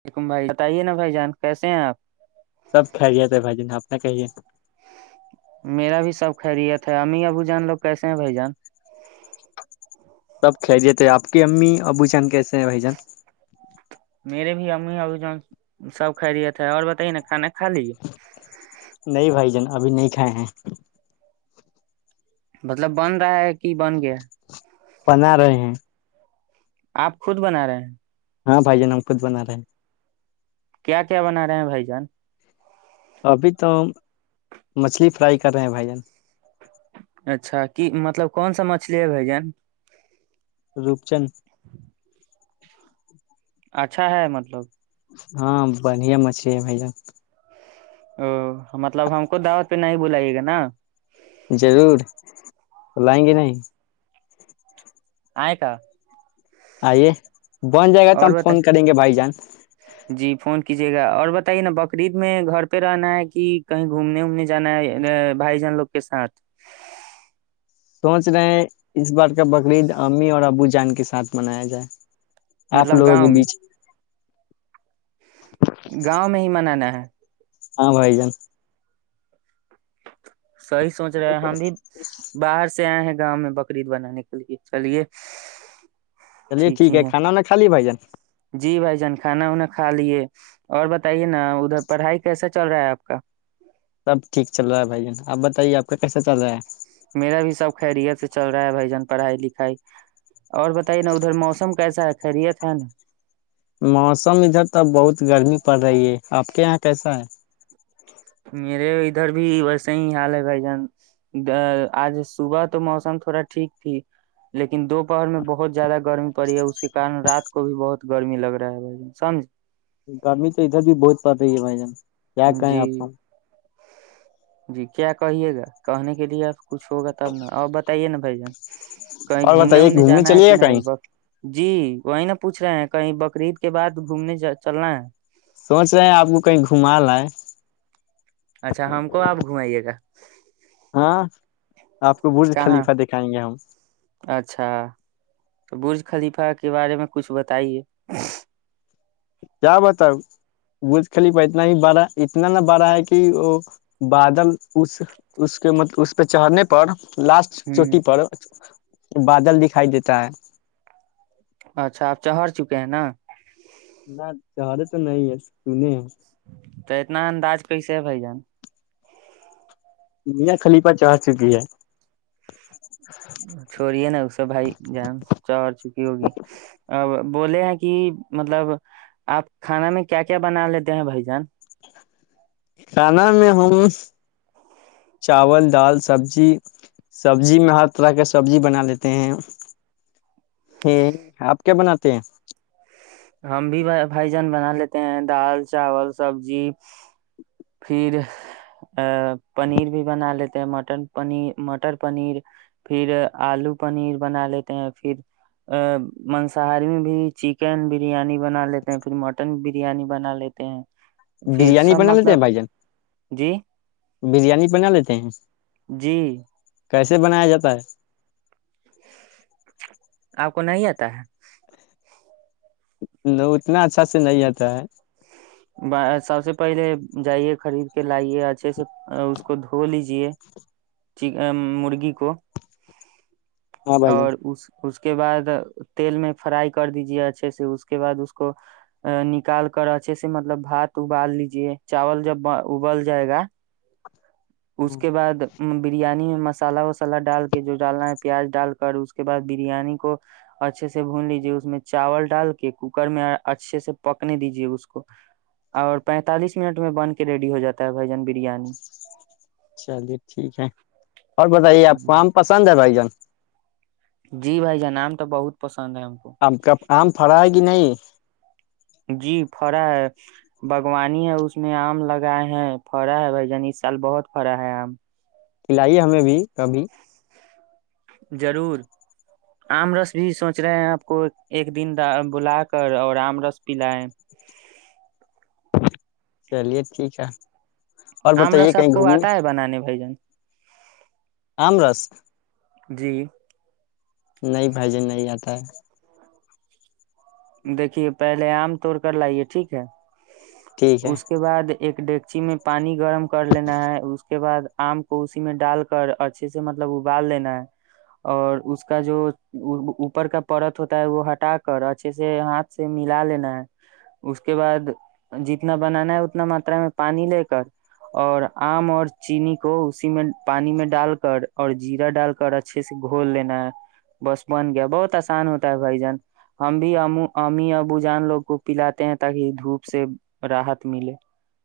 وعلیکم بھائی بتائیے نا بھائی جان کیسے ہیں آپ سب کھہ لیا تھ بھج نے اپپ نہ کہیے میرا بھی سب خیریت امی ابو جان لوگ کیسے ہیں بھائی جان خیریت ہے اپ کی امی ابو جان کیسے [unintelligible] میرے بھی امی اور اب جو سب کھ رہیا تھا اور بتائیے نا کھانا خالی نہیں بھائی جان ابھی نہیں کھائے ہیں مطلب بن رہا ہے کہ بن گیا بنا رہے ہیں آپ خود بنا رہے ہیں ہاں بائی جے نمفوت بن رہے ہے کیا کیا بنا رہے ہیں بھائی جان ابھی تو ہم مچھلی فرائی کر رہے ہیں بھائی جان اچھا کہ مطلب کون سا مچھلی ہے گن روپچند اچھا ہے مطلب ہاں بڑھیا مچھلی ہے بھیا او مطلب ہم کو دعوت پہ نہیں بلائیے گا نا ضرور تو لائیں گے نہیں آئے کا آئیے بن جائے گا تو ہم اور بت فون کریں گے بھائی جان جی فون کیجیے گا اور بتائیے نا بکرریید میں گھر پہ رہنا ہے کہ کہیں گھومنے وومنے جانا ہے بھائی جان لوگ کے ساتھ سوچ رہے ہیں اس بار کا بقرعید امی اور ابو جان کے ساتھ منایا جائے آپ مطلب لوگوں گاؤں کے میں بیچ گاؤں میں ہی منانا ہے ہاں بھائی جان صحیح سوچ رہے ہم بھی باہر سے آئے ہیں گا میں بکرریید بنانے کے لیے چلیے چلیے ٹھیک ہی ہے کھانا وانا کھا لی بھائی جان جی بھائی جان کھانا وانا کھا لیے اور بت بتے نا ادھر پڑھائی کیسا چل رہا ہے آپ کا سب ٹھیک چل رہا ہے بھائی جان آپ بتائیے آپ کا کیسا چل رہا ہے میرا بھی سب خیریت سے چل رہا ہے بھائی جان پڑھائی لکھائی اور بتائیے نا ادھر موسم کیسا ہے خیریت ہے نا موسم ادھر تو بہت گرمی پڑ رہی ہے آپ کے یہاں کیسا ہے میرے ادھر بھی ویسے ہی حال ہے بھائی جان آج صبح تو موسم تھوڑا ٹھیک تھی لیکن دوپہر میں بہت زیادہ گرمی پڑی ہے اس کے کن رات کو بھی بہت گرمی لگ رہا ہے بھائی جان سمجھ گرمی تو ادھر بھی بہت پڑ رہی ہے بھائی جان کیا کہیں آپ جی کو جی کیا کہیے گا کہنے کے لیے آپ کو کچھ ہوگا تب ن ا بتائیے نا بھائی جن کہیں اور گھومنے بتائیے وومنے جانا ہے چلیے کہ گا نہیں کہیں ب جی وہی نہا پوچھ رہے ہیں کہیں بقرعید کے بعد گھومنے چلنا ہے سوچ رہے ہیں آپ کو کہیں گھم لا ہے اچھا ہم کو آپ گھمائیے گا ہاں آپ کو برج کہاں خلیفہ دکھائیں گے ہم اچھا تو برج خلیفہ کے بارے میں کچھ بتائیے کیا بتا بوج خلی پہ اتنا ہی بڑا اتنا نہ بڑا ہے کہ وہ بادل اس اس کے مطلب اس پہ چڑھنے پر لاسٹ ہ چوٹی پر بادل دکھائی دیتا ہے اچھا آپ چڑھر چکے ہیں نا نہ چہارے تو نہیں ہے سنے ہیں تو اتنا انداز پیسے ہے بھائی جان میا خلیفا چا چکی ہے چھوڑی ہے نا اس سے بھائی جان چا اور چھپی ہوگی اب بولے ہیں کہ مطلب آپ کھانا میں کیا کیا بنا لیتے ہیں بھائی جان کھانا میں ہم چاول دال سبزی سبزی میں ہر طرح کا سبزی بنا لیتے ہیں یہ آپ کیا بناتے ہیں ہم بھی بھجن بنا لیتے ہیں دال چاول سبزی پھر پنیر بھی بنا لیتے ہیں مٹر پیر مٹر پنیر پھر آلو پنیر بنا لیتے ہیں پھر ا منصاری میں بھی چکن بھی بریانی بنا لیتے ہیں پھر مٹن بریانی بنا لیتے ہیں پھر برییاانی سب بنا لیتے مطلب ہیں بھائی جان جی بریانی بنا لیتے ہیں جی کیسے بنایا جاتا ہے آپ کو نہیں آتا ہے ل اتنا اچھا سے نہیں آتا ہے سب سے پہلے جائیے خرید کے لائیے اچھے سے اس کو دھو لیجے مرغی کو ہاں بھائی جان اور اس اس کے بعد تیل میں فرائی کر دیجے اچھے سے اس کے بعد اس کو نکال کر اچھے سے مطلب بھات ابال لیجے چاول جب ابل جائے گا اس ہاں کے بعد بریانی میں مسالہ وسالہ ڈال کے جو ڈالنا ہے پیاز ڈال کر اس کے بعد بریانی کو اچھے سے بھون لیجے اس میں چاول ڈال کے کوکر میں اچھے سے پکنے دیجے اس کو اور پینتالیس منٹ میں بن کے ریڈی ہو جاتا ہے بھائی جان بریانی چلیے ٹھیک ہے اور بتائیے آپ کو آم پسند ہے بھائی جان جی بھائی جان نام تو بہت پسند ہے ہم کو آ کا آم فڑا ہے کہ نہیں [inaudible] جی فرا ہے باغوانی ہے اس میں آم لگائے ہیں پڑا ہے بھ جان اس سال بہت فڑا ہے آم کھلائیے ہمیں بھی کبھی ضرور آم رس بھی سوچ رہے ہیں آپ کو ایک دن بلا کر اور آم رس پلائے چلیے ٹھیک ہے اور آمرا بتائیے سب کو آتا ہے بنانے بھجن آمرس جی نہیں بھائی جن نہیں آتا ہے دیکھیے پہلے آم توڑ کر لائیے ٹھیک ہے ٹھیک ہے اس کے بعد ایک ڈیکچی میں پانی گرم کر لینا ہے اس کے بعد آم کو اسی میں ڈال کر اچھے سے مطلب ابال لینا ہے اور اس کا جو اوپر کا پرت ہوتا ہے وہ ہٹا کر اچھے سے ہاتھ سے ملا لینا ہے اس کے بعد جتنا بنانا ہے اتنا ماترا میں پانی لے کر اور آم اور چینی کو اسی میں پانی میں ڈال کر اور جیرہ ڈال کر اچھے سے گھول لینا ہے بس بن گیا بہت آسان ہوتا ہے بھائی جان ہم بھی امی ابو جان لوگ کو پلاتے ہیں تاکہ دھوپ سے راحت ملے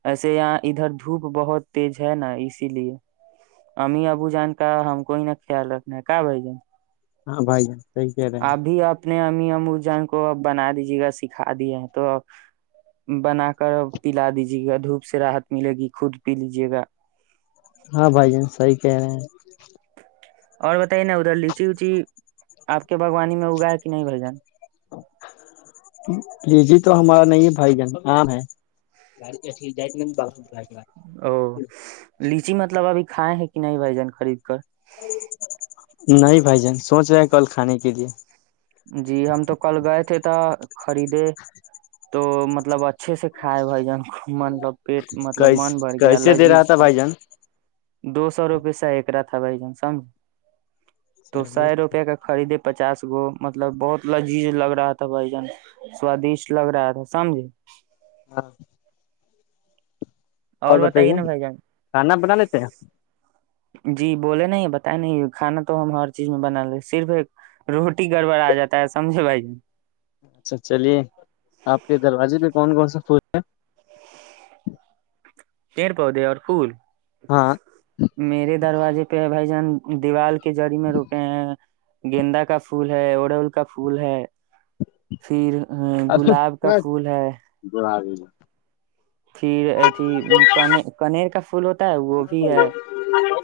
ایسے یہاں ادھر دھوپ بہت تیز ہے نا اسی لیے امی ابو جان کا ہم کوئی نہ خیال رکھنا ہے کیا بھ جن ہاں بھائی جان صحیح کہہ رہے ہیں ابھی آپ نے ام م کو ا بنا دیجے گا سکھا دیا ہے تو بنا کر پلا دیجے گا دھوپ سے رحت ملے گی خود پی لیجیے گا ہاں بھائی جن سی کہہ رہے ہیں اور بتائیے نا ادھر لچی وچی آپ کے باغوانی میں اگا ہے کہ نہیں بھائی جان لی جی تو ہمارا نہیں ہے بھائی جانام ہے او ل چی مطلب ابھیھائے ہیں کہ نہیں بھجن خرید کر نہیں بھائی جان سوچ رہے کل کھانے کے لیے جی ہم تو کل گئے تھے تو خریدے تو مطلب اچھے سے کھائے بھائی جان مطلب پیٹ مطلب کیس من بڑھ گیا کیسے دے رہا لذیذ تھا بھائی جان دو سو روپے سے ا ایک را تھا بھائی جان سمجھ تو چلیے سو روپے کا خریدے پچاس گو مطلب بہت لذیذ لگ رہا تھا بھجن سوادشٹ لگ رہا تھا سمجھے [unintelligible] اور نا بتائیے بھائی جان کھانا بنا لیتے ہیں جی بولے نہیں بتائے نہیں کھانا تو ہم ہر چیز میں بنا لیں صرف ایک روٹی گڑبڑ آ جاتا ہے سمجھے بھائی ج اچھا چلیے آپ کے دروازے پ کون کون سا پھول ہے پیڑ پودے اور پھول ہاں میرے دروازے پہ ہے بھائی جان دیوال کے کے جااری میں روکے ہیں گیندا کا پھول ہے اڑول کا پھول ہے پھر ہ گلاب کا پھول ہے پھر اھی ک کنیر کا پھول ہوتا ہے وہ بھی ہے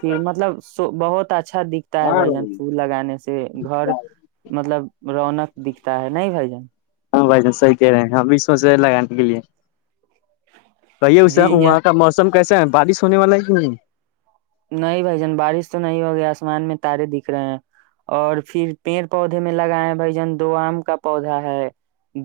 پھر مطلب سو بہت اچھا دکھتا ہے بھ جن پھول لگانے سے گھر مطلب رونق دکھتا ہے نہیں بھ جن صحی کہہ رہے ہیں ہمب بھی سوچ رہے ہیں لگانے کے لیے کہیے جی اسے یہ وہاں کا موسم کیسا ہے بارش ہونے والا ہے کہ نہیں نہیں بھ جن بارش تو نہیں ہو گئی آسمان میں تارے دکھ رہے ہیں اور پھر پیڑ پودے میں لگائے بھ جن دو آم کا پودا ہے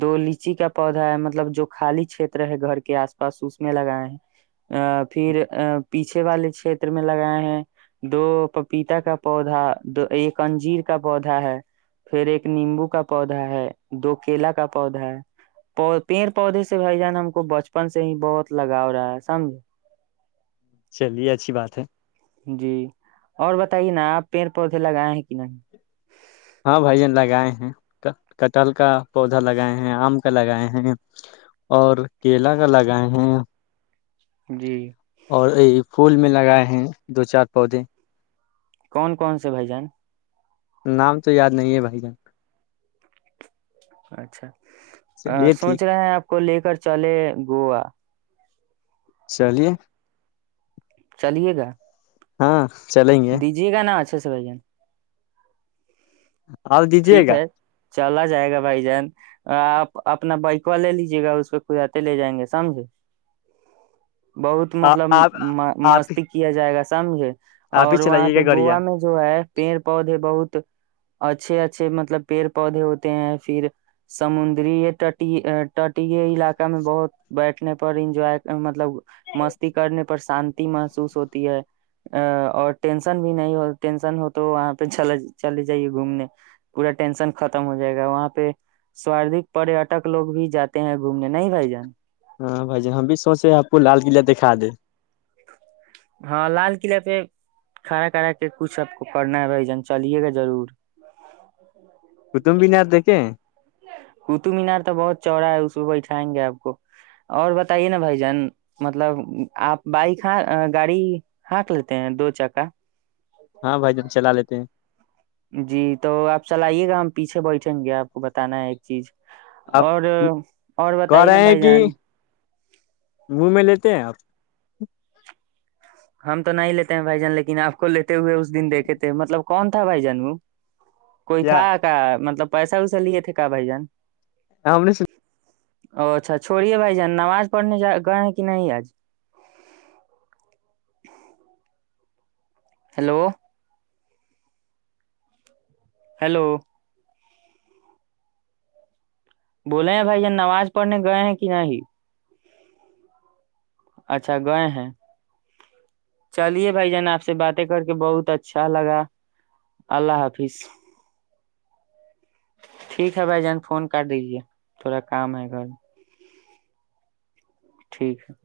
دو لیچی کا پودا ہے مطلب جو خالی چھیت ہے گھر کے آس پاس اس میں لگائے ہیں ا پھر ا پیھے والے چھیت چر میں لگائے ہیں دو پپیتا کا پودا دو ایک انجیر کا پودا ہے پھر ایک نیمبو کا پودا ہے دو کیلا کا پودا ہے پیڑ پودے سے بھائی جان ہم کو بچپن سے ہی بہت لگاؤ رہا ہے سمجھ چلیےچا جی اور بتائیے نا آپ پیڑ پودے لگائے ہیں کہ نہیں ہاں بھائی لگائے ہیں کٹل کا پودا لگائے ہیں آم کا لگائے ہیں اور کیلا کا لگائے ہیں جی اور یہ پھول میں لگائے ہیں دو چار پودے کون کون سے بھائیجن نام تو یاد نہیں ہے بھائی جان اچھا چلیے ٹھیک سوچ رہے ہیں آپ کو لے کر چلے گووا چلیے چلیے گا ہاں چلیں گے دیجیے گا نا اچھا سے بھ جن آؤ دیجیے ٹھیک گا ہے چلا جائے گا بھائی جان آپ اپنا بائکوا لے لیجیے گا اس پہ کدے لے جائیں گے سمجھے بہت مطلب آپ آپ مست کیا جائے گا تمحے آپ ہی اور وہاں چلائیے پہ گا گڑیا گووا میں جو ہے پیڑ پودے بہت اچھا اچ اچھے مطلب پیڑ پودے ہوتے ہیں پھر سمندریٹی ٹی علاقہ میں بہت بیٹھنے پر انجوائے مطلب مستی کرنے پر شانتی محسوس ہوتی ہے ا اور ٹینسن بھی نہیں ہو ٹینسن ہو تو وہاں پہ چلے جائیے گھومنے پورا ٹینشن ختم ہو جائے گا وہاں پہ سود پریٹک لوگ بھی جاتے ہیں گھومنے نہیں بھائی جان کھاد ہاں لال قلعہ پہ کھڑا کھڑا کے کچھ سب کو کرنا رہی جان چلیے گا ضرور کطبینات دیک کہیں قطب مینار تو بہت چورا ہے اس بٹھائیں گے آپ کو اور بتائیے نا بھائی جان مطلب آپ بائک ہ گاڑی ہانٹ لیتے ہیں دو چکا ہاں بھائی ج ہم چلا لیتے ہیں جی تو آپ چلئیے گا ہم پیچھے بیٹھیں گے آپ کو بتانا ہے ایک چیز آپ اور اور کہ بتائیے نا رہے ہیں بھائی کہ جان م میں لیتے ہیں آپ [unintelligible] ہم تو نہیں لیتے ہیں بھائی جان لیکن آپ کو لیتے ہوئے اس دن دیکے تھے مطلب کون تھا بائی جانوں کوئی کیا تھا کا مطلب پیسہ ویسا لیے تھے کہ بھائی جان ہاں ہم س او اچھا چھوڑیے بھائی جان نماز پڑھنے ج گئے ہیں کہ نہیں آج ہیلو ہیلو بولے ہیں بھائی یہ نماز پڑھنے گئے ہیں کہ نہیں اچھا گئے ہیں چلیے بھائی جان آپ سے باتیں کر کے بہت اچھا لگا اللہ حافظ ٹھیک ہے بھائی جان فون کر دیجے تھوڑا کام ہے گھر ٹھیک ہے